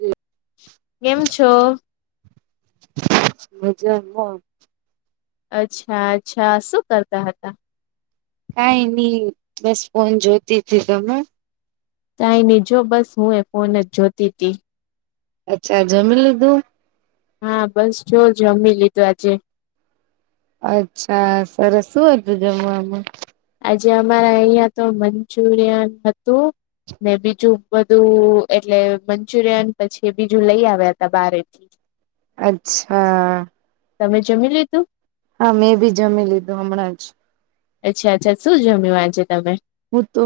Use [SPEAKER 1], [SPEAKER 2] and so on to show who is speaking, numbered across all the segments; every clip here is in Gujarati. [SPEAKER 1] બસ
[SPEAKER 2] કેમ છો?
[SPEAKER 1] મજામાં.
[SPEAKER 2] અચ્છા અચ્છા શું કરતા હતા?
[SPEAKER 1] કાંઈ ની બસ ફોન જોતી હતી. તમે?
[SPEAKER 2] કાંઈ ની જો બસ હું એ ફોન જ જોતી હતી.
[SPEAKER 1] અચ્છા જમી લીધું?
[SPEAKER 2] હા બસ જો જમી લીધું આજે.
[SPEAKER 1] અચ્છા સરસ. શું હતું જમવામાં?
[SPEAKER 2] આજે અમારા અહીંયા તો મંચુરિયન હતું. ને બીજું બધું એટલે મંચુરિયન પછી બીજું લઈ આવ્યા હતા બારે. [inaudible]
[SPEAKER 1] અચ્છા.
[SPEAKER 2] તમે જમી લીધું?
[SPEAKER 1] હા મેં ભી જમી લીધું હમણાં જ.
[SPEAKER 2] અચ્છા અચ્છા. શું જમ્યુ આજે તમે?
[SPEAKER 1] હું તો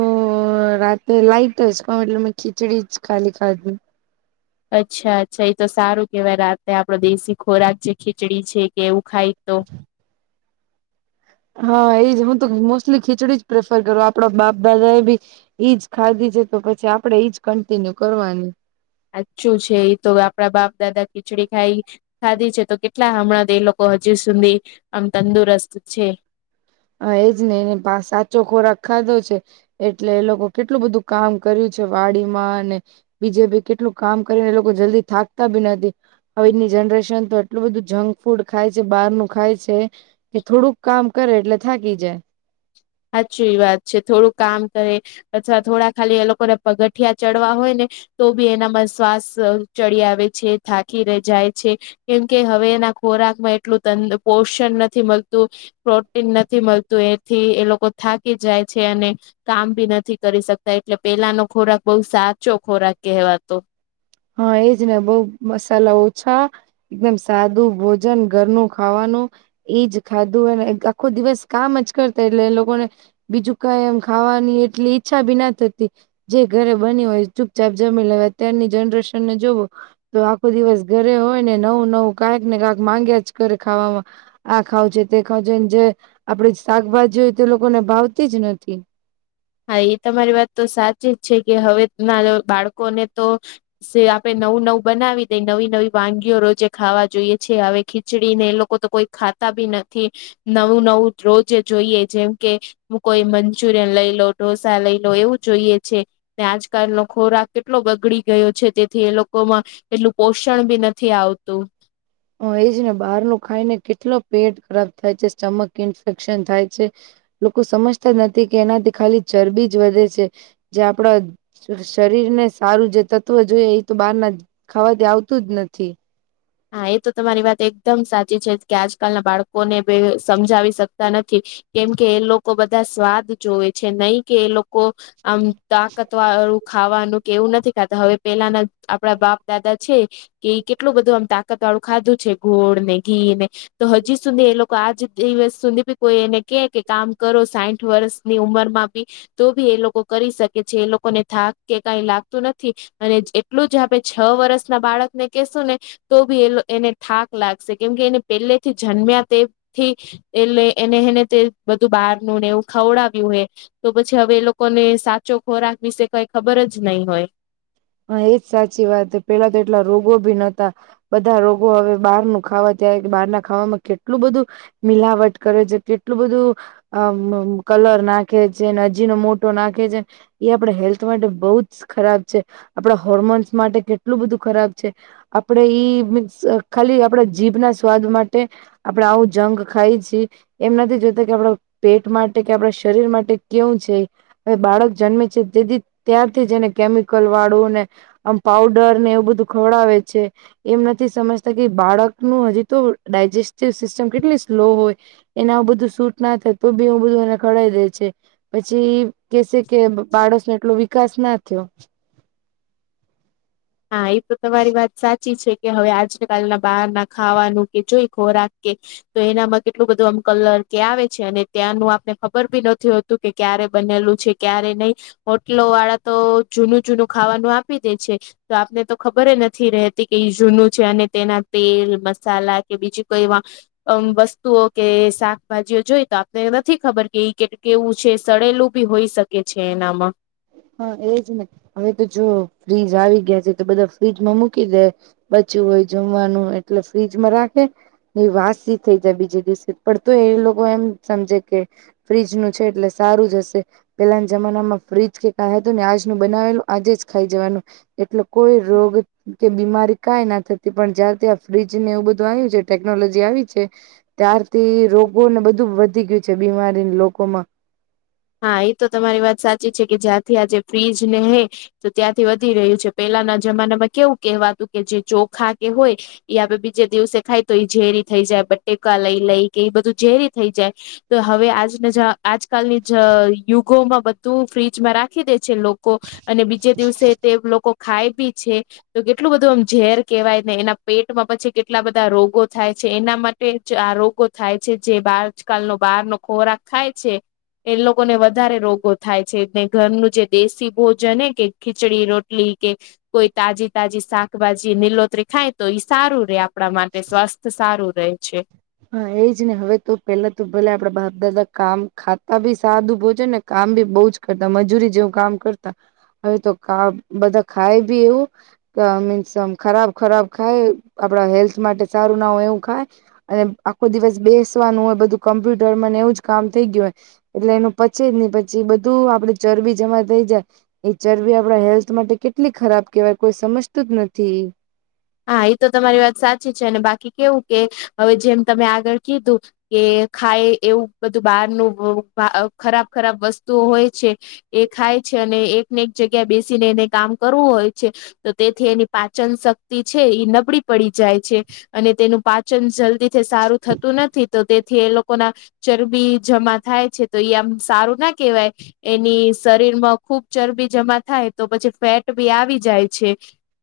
[SPEAKER 1] રાતે લાઈટ જ ખાઉ એટલે મેં ખીચડી જ ખાલી ખાધી.
[SPEAKER 2] અચ્છા અચ્છા એતો સારું કેવાય રાતે આપડો દેશી ખોરાક જે ખીચડી છે કે એવું ખાય તો
[SPEAKER 1] હા એજ હું તો મોસ્ટલી ખીચડી જ પ્રેફર કરું આપડા બાપ દાદા એ બી ઈજ ખાધી છે તો પછી આપડે ઈજ કન્ટિન્યુ કરવાની.
[SPEAKER 2] સાચું છે એ તો આપડા બાપ દાદા ખીચડી ખાઈ ખાધી છે તો કેટલા હમણાં એ લોકો હજુ સુધી આમ તંદુરસ્ત છે.
[SPEAKER 1] હા એજ ને તે સાચો ખોરાક ખાધો છે. એટલે એ લોકોએ કેટલું બધું કામ કર્યું છે. વાડીમાં અને બીજે બી કેટલુંક કામ કરીને એ લોકો જલ્દી થાકતા બી નથી. આજની જનરેશન તો એટલું બધું જંગ ફૂડ ખાય છે બહાર નું ખાય છે. એ થોડુંક કામ કરે એટલે થાકી જાય.
[SPEAKER 2] હાચી વાત છે. થોડું કામ કરે અથવ થોડા ખાલી એ લોકોને પગથિયાં ચડવા હોય ને તો બી એનામાં શ્વાસ ચડી આવે છે થાકી જાય છે. કેમકે હવેના ખોરાકમાં એટલું તન પોષણ નથી મળતું. પ્રોટીન નથી મળતું એથી એ લોકો થાકી જાય છે. અને કામબી નથી કરી શકતાં. એટલે પેલાનો ખોરાક બઉ સાચો ખોરાક કહેવાતો.
[SPEAKER 1] હા એજને બઉ મસાલા ઓછા એકદમ સાદું ભોજન ઘરનું ખાવાનું એજ ખાધું હોય અને આખો દિવસ કામ જ કરતા એટલે એ લોકોને બીજું કઈ એમ ખાવાની એટલી ઈચ્છા બી ન થતી. જે ઘરે બન્યું હોય ચૂપચાપ જમી લેવા અત્યારની જનરેશન ને જોવો - તો આખો દિવસ ઘરે હોય અને નવું નવું ક્યાંક ને કાંક માંગ્યા જ કરે ખાવામાં. આ ખાવું છે, તે ખાવું છે, જેમ જે આપડી શાકભાજી હોય તે લોકોને ભાવતી જ નથી.
[SPEAKER 2] હા એ તમારી વાત તો સાચી જ છે કે હવે નાના બાળકોને તો સે આપે નવું નવું બનાવી દેય નવી નવી વાનગીઓ રોજે ખાવા જોઈએ છે. આવી ખીચડી ને એ લોકો તો કોઈ ખાતા બી નથી. નવું નવું રોજે જ જોઈએ જેમ કે મુ કોઈ મંચુરિયન લઈ લો ઢોસા લઈ લો એવું જોઈએ છે. ને આજકાલ ખોરાક કેટલો બગડી ગયો છે. તેથી એ લોકોમાં એટલું પોષણ બી નથી આવતું.
[SPEAKER 1] હ એજ ને બારનુ ખાઈને કેટલો પેટ ખરાબ થાય છે સ્ટમક ઇન્ફેક્શન થાય છે. લોકો સમજતા નથી કે એનાથી ખાલી ચરબી જ વધે છે. જે આપડા શરીર ને સારું જે તત્વ જોઈએ એતો બારના ખાવાથી આવતું જ નથી.
[SPEAKER 2] હા એ તો તમારી વાત એકદમ સાચી છે કે આજકાલના બાળકોને બી સમજાવી શકતા નથી. કેમકે એ લોકો બધા સ્વાદ જોવે છે નહીં કે એ લોકો કો અમ તાકતવાર ખાવાનું કે એવું નથી ખાતા હવે પેલાના આપડા બાપ દાદા છે કે કેટલું બધું આમ તાકાત વાળું ખાધું છે ઘોળ ને ઘી ને તો હજી સુધી એ લોકો આજ દિવસ સુધી ભી કોઈ એને કે કે કામ કરો સાઠ વર્ષ ની ઉંમર માં બી તો ભી એ લોકો કરી શકે છે એ લોકોને થાક કે કઈ લાગતું નથી અને એટલું જ આપણે છ વર્ષ ના બાળક ને કશું ને તો બી એ એને થાક લાગશે કેમકે એને પહેલેથી જન્મ્યા તેથી એટલે એને હને તે બધું બહારનું ને એવું ખવડાવ્યું હોય તો પછી હવે એ લોકોને સાચો ખોરાક વિશે કઈ ખબર જ નહીં હોય
[SPEAKER 1] હા એજ સાચી વાત પેલા તો એટલા રોગો ભી નતા બધા રોગો હવે બહાર ન ખાવા ત્યારે બહાર ના ખાવામાં કેટલું બધું મિલાવટ કરે છે એટલું બધું અમ કલર નાખે છેને હજીનો મોટો નાખે છે એ આપડા હેલ્થ માટે બહુ જ ખરાબ છે આપડા હોર્મોન્સ માટે કેટલું બધું ખરાબ છે આપણે ઈીસ ખાલી આપડા જીભ ના સ્વાદ માટે આપડે આવું જંગ ખાય છે. એમ નથી જોતા કે આપણા પેટ માટે કે આપણા શરીર માટે કેવું છે. હવે બાળક જન્મે છે તે ત્યારથી જ એને કેમિકલ વાળું ને આમ પાઉડર ને એવું બધું ખવડાવે છે. એમ નથી સમજતા કે બાળકનું હજી તો ડાયજેસ્ટિવ સિસ્ટમ કેટલી સ્લો હોય એના બધું સૂટ ના થાય તો બી બધું એને ખઢાવી દે છે પછી કેસે કે બાડોસ નો એટલો વિકાસ ના થયો.
[SPEAKER 2] હા એ તો તમારી વાત સાચી છે. કે હવે આજ કલના બહાર ના ખાવાનું કે જોઈ ખોરાક કે તો એનામાં કેટલું બધું આમ કલર કે આવે છે અને ત્યાંનું આપને ખબર ભી નથી હો તું કે ક્યારે બનેલું છે ક્યારે નહી હોટલો વાળા તો જૂનું જૂનું ખાવાનું આપી દે છે. તો આપને તો ખબર નથી રહેતી કે જૂનું છે અને તેના તેલ મસાલા કે બીજી કોઈ અમ વસ્તુઓ કે શાકભાજીઓ જોઈ તો આપને નથી ખબર કે કેટ કેવું છે સળેલું બી હોઈ શકે છે એનામાં.
[SPEAKER 1] હા એજ ને હવે તો જો ફ્રીજ આવી ગયા છે તો બધા ફ્રીજમાં મૂકી દે બચ્યું હોય જમવાનું એટલે ફ્રીજમાં રાખે ઈ વાસી થઈ જાય બીજે દિવસે પણ તો એ લોકો એમ સમજે કે ફ્રીજ નું છે એટલે સારું જ હશે પેલાના જમાનામાં ફ્રીજ કે તો ને આજનું બનાવેલું આજે જ ખાઈ જવાનું એટલે કોઈ રોગ કે બીમારી કાઈ ના થતી પણ જ્યાર થી આ ફ્રીજ ને એવું બધું આવ્યું છે ટેકનોલોજી આવી છે ત્યારથી રોગોને બધું વધી ગયું છે બીમારી લોકો માં.
[SPEAKER 2] હા એ તો તમારી વાત સાચી છે કે જ્યાંથી આ જે ફ્રીજ ને હે તો ત્યાંથી વધી રહ્યું છે. પેલાના જમાનામાં કેવું કહેવાતું કે જે ચોખા કે હોય એઈ આપે બીજે દિવસે ખાય તો ઝેરી થઈ જાય બટેકા લઈ લઈ કે એ બધું ઝેરી થઈ જાય તો હવે આજ આજકાલની જ યુગોમાં બ ઘુ ફ્રીજમાં રાખી દે છે લોકો અને બીજે દિવસે તે લોકો ખાય બી છે. તો કેટલું બધું આમ ઝેર કેવાય ને એના પેટમાં પછી કેટલા બધા રોગો થાય છે એનામાં આ રોગો થાય છે જે આજકાલનો બહાર નો ખોરાક ખાય છે એ લોકો ને વધારે રોગો થાય છે ને ઘરનું જે દેશી ભોજન કે ખીચડી રોટલી કે કોઈ તાજી તાજી શાકભાજી નીલોતરી ખાય તો ઈ સારું રે આપ પણા માટે સ્વાસ્થ સારું રહે છે.
[SPEAKER 1] હા એજ ને હવે તો પેલા તો ભલે આપડા બાપ દાદા કામ ખાતા ભી સાદું ભોજન છે ને કામ બી બહુ જ કરતા મજૂરી જેવું કામ કરતા હવે તો ક બધા ખાય બી એવું અ મીન્સ ખરાબ ખરાબ ખાય આપણા હેલ્થ માટે સારું ના હોય એવું ખાય અને આખો દિવસ બેસવાનું હોય બધું કમ્પ્યુટર ને એવું જ કામ થઈ ગયું હોય. એટલે એનું પચે જ ની પછી બધું આપડે ચરબી જમા થઈ જાય. એ ચરબી આપડા હેલ્થ માટે કેટલી ખરાબ કેવાય કોઈ સમજતું જ નથી.
[SPEAKER 2] હા એ તો તમારી વાત સાચી છે અને બાકી કેવું કે હવે જેમ તમે આગળ કીધું કે ખાય એવું બધું બહારનું ખરાબ ખરાબ વસ્તુ હોય છે. એ ખાય છે અને એકને એક જગ્યા બેસીને એને કામ કરવું હોય છે. તો તેથી એની પાચન શ ક્તિ છે એ નબળી પડી જાય છે અને તેનું પાચન જલ્દીથી સારું થતું નથી તો તે થી એ લોકો ના ચરબી જમા થાય છે તો એ આમ સારું ના કેહેવાય. એની શરીર માં ખુબ ચરબી જમા થાય તો પછી ફેટ બી આવી જાય છે.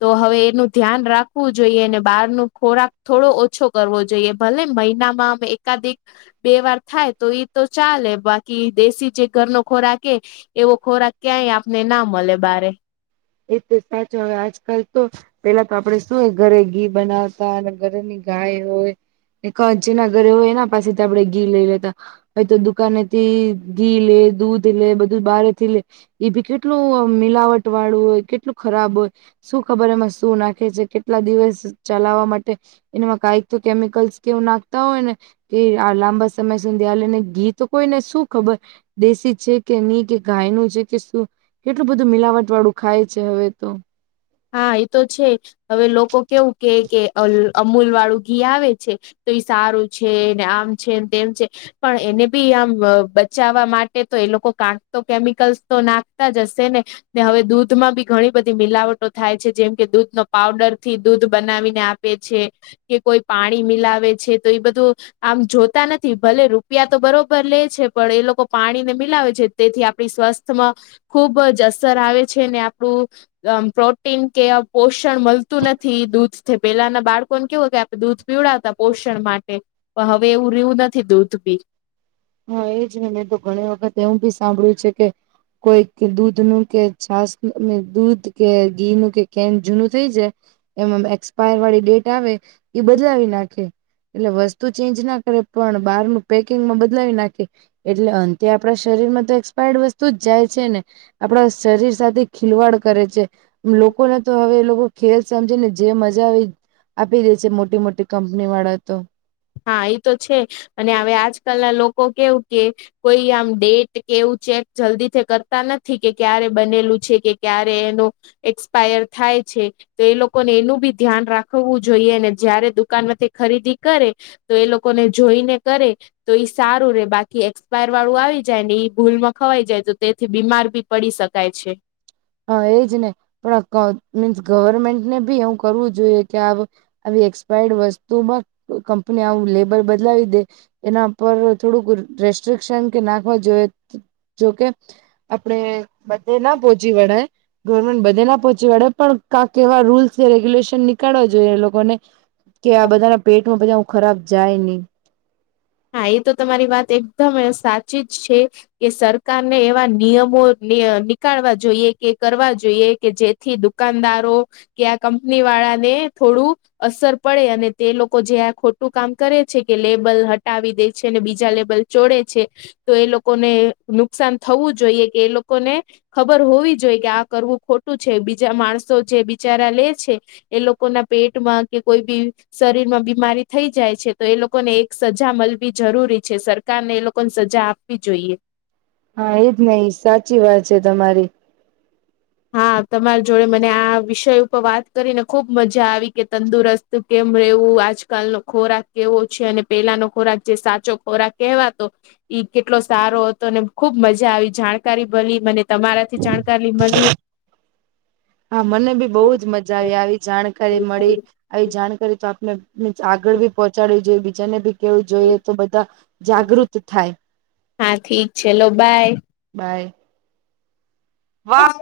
[SPEAKER 2] તો હવે એનું ધ્યાન રાખવું જોઈએ અને બહાર નો ખોરાક થોડો ઓછો કર વો જોઈએ ભલે મહિનામાં અમે એકાદિક બે વાર થાય તો એ તો ચાલે બાકી દેશી જે ઘરનો ખોરાક એ એવો ખોરાક ક્યાય આપને ના મલે બારે
[SPEAKER 1] એ તો સાચો હવે આજકાલ તો પેલા તો આપડે શું હોય ઘરે ઘી બનાવતા અને ઘરેની ગાય હોય ને કચ નગર એના પાછસેથી આપડે ગીર લઈ લેતા હવે તો દુકાનેથી ઘી લે દૂધ લે બધું બહારે થી લે એ ભી કેટલું મિલાવટ વાળું હોય કેટલું ખરાબ હોય. શું ખબર એમાં શું નાખે છે, કેટલા દિવસ ચલાવવા માટે એનામાં કાઈક તો કેમિકલ્સ કેવું નાખતા હોય ને કે આ લાંબા સમય સુધી આલેને ગીત કોઈ ને શું ખબર દેશી છે, કે ની કે ગાય નું છે, કે શું કેટલું બધું મિલાવટ વાળું ખાય છે, હવે તો
[SPEAKER 2] હા એ તો છે, હવે લોકો કેવું કે કે અ અમૂલ વાળું ઘી આવે છે. તે સારું છે, ને આમ છેને તેમ છે. પણ એને બી આમ અ બચાવવા માટે તો એ લોકો કાંક તો કેમિકલ્સ તો નાખતા જ હશે ને ને હવે દૂધમાં બી ઘણી બધી મિલાવટો થાય છે, જેમ કે દૂધ નો પાવડર થી દૂધ બનાવીને આપે છે. કે કોઈ પાણી મિલાવે છે, તો એ બધું આમ જોતા નથી ભલે રૂપિયા તો બરોબર લે છે, પણ એ લોકો પાણીને મિલાવે છે. તેથી આપણી સ્વાસ્થ્યમાં ખુબ જ અસર આવે છે, ને આપણું પ્રો ટીન કે પોષણ મલતું નથી દૂધ પેલાના બાળકોને કેવું કે આપણે દૂધ પીવડાતા પોષણ માટે પણ હવે એવું રેવું ન થી દૂધ પી
[SPEAKER 1] હ એજ ને મેં તો ઘણી વખત એવું ભી સાંભળ્યું છે, કે કોઈ દૂધ નું કે છાસ દૂધ કે ઘી નું કેન જૂનું થઈ જાય એમાં એક્સપાયર વાળી ડેટ આવે એ બદલાવી નાખે એટલે વસ્તુ ચેન્જના કરે પણ બહારનુ પેકિંગમાં બદલાવી નાખે એટલે અંતે આપણા શરીર માંતો એક્સપાયર્ડ વસ્તુ જ જાય છે, ને આપણા શરીર સાથે ખિલવાડ કરે છે. લોકોને તો હવે એ લોકો ખેલ સમજે ને જે મજા આવે આપી દે છે, મોટી મોટી કંપની વાળા તો
[SPEAKER 2] હા એ તો છે, અને હવે આજકાલના લોકો કેવું કે કોઈ આમ ડેટ કે એવું ચેક જલ્દીથી કરતા નથી કે ક્યારે બનેલું છે, કે ક્યારે એનું એક્સપાયર થાય છે. તે એ લોકોને એનું બી ધ્યાન રાખવું જોઈએ જયારે દુકાન માંથી ખરીદી કરે તો એ લોકોને જોઈને કરે તો એ સારું રે બાકી એક્સપાયર વાળું આવી જાય ને એ ભૂલમાં ખવાઈ જાય તો તેથી બીમાર બી પડી શકાય છે.
[SPEAKER 1] હ એજ ને પણ ક મીન્સ ગવર્મેન્ટને બી એવુ કરવું જોઈએ કે આ આવી એક્સપાયર્ડ વસ્તુમાં કંપની આવું લેબલ બદલાવી દે એના પર થોડુંક રેસ્ટ્રિકશન કે નાખવા જોઈએ જોકે આપડે બધે ના પોચી વળાય ગવર્મેન્ટ બધે ના પહોંચી વડે પણ કાક એવા રૂલ્સ કે રેગ્યુલેશન નીકાળવા જોઈએ એ લોકોને કે આ બધાના પેટમાં બધા ખરાબ જાય ની
[SPEAKER 2] હા એ તો તમારી વાત એકદમ સાચી જ છે, કે સરકારને એવા નિયમો ની નીકાળવા જોઈએ કે કરવા જોઈએ કે જેથી દુકાનદારો કે આ કંપની વાળાને થોડું અસર પડે અને તે લોકો જે આ ખોટું કામ કરે છે, કે લેબલ હ ટાવી દે છે, અને બીજા લેબલ ચોડે છે. તો એ લોકોને નુકસાન થવું જોઈએ કે એ લોકોને ખબર હોવી જોઈ કે આ કરવું ખોટું છે, બીજા માણસો જે બિચારા લે છે. એ લોકો ના પેટમાં કે કોઈ બી શરીરમાં બીમારી થઈ જાય છે તો એ લોકોને એકસ સજા મળવી જરૂરી છે સરકારને એ લોકોને સજા આપવી જોઈએ.
[SPEAKER 1] હા એજ ને સાચી વાત છે તમારી.
[SPEAKER 2] હા તમારી જોડે મને આ વિષય ઉપર વાત કરીને ખુબ મજા આવી કે તંદુરસ્ત તો કેમ રહેવું આજકાલનો ખોરાક કેવો છે અને પેલાનો ખોરાક જે સાચો ખોરાક કહેવાતો. ઈ કેટલો સારો હતો ને ખુબ મજા આવી જાણકારી મલી મને તમારાથી જાણકારી મલી.
[SPEAKER 1] હા મને ભી બહુજ મજા આવી આવી જાણકારી મળી. આવી જાણકારી તો આપને આગળ ભી પહોંચાડવી જોઈએ બીજાને ભી કેવું જોઈએ તો બધા જાગૃત થાય.
[SPEAKER 2] હા ઠીક છે લો બાય.
[SPEAKER 1] બાય. વાહ.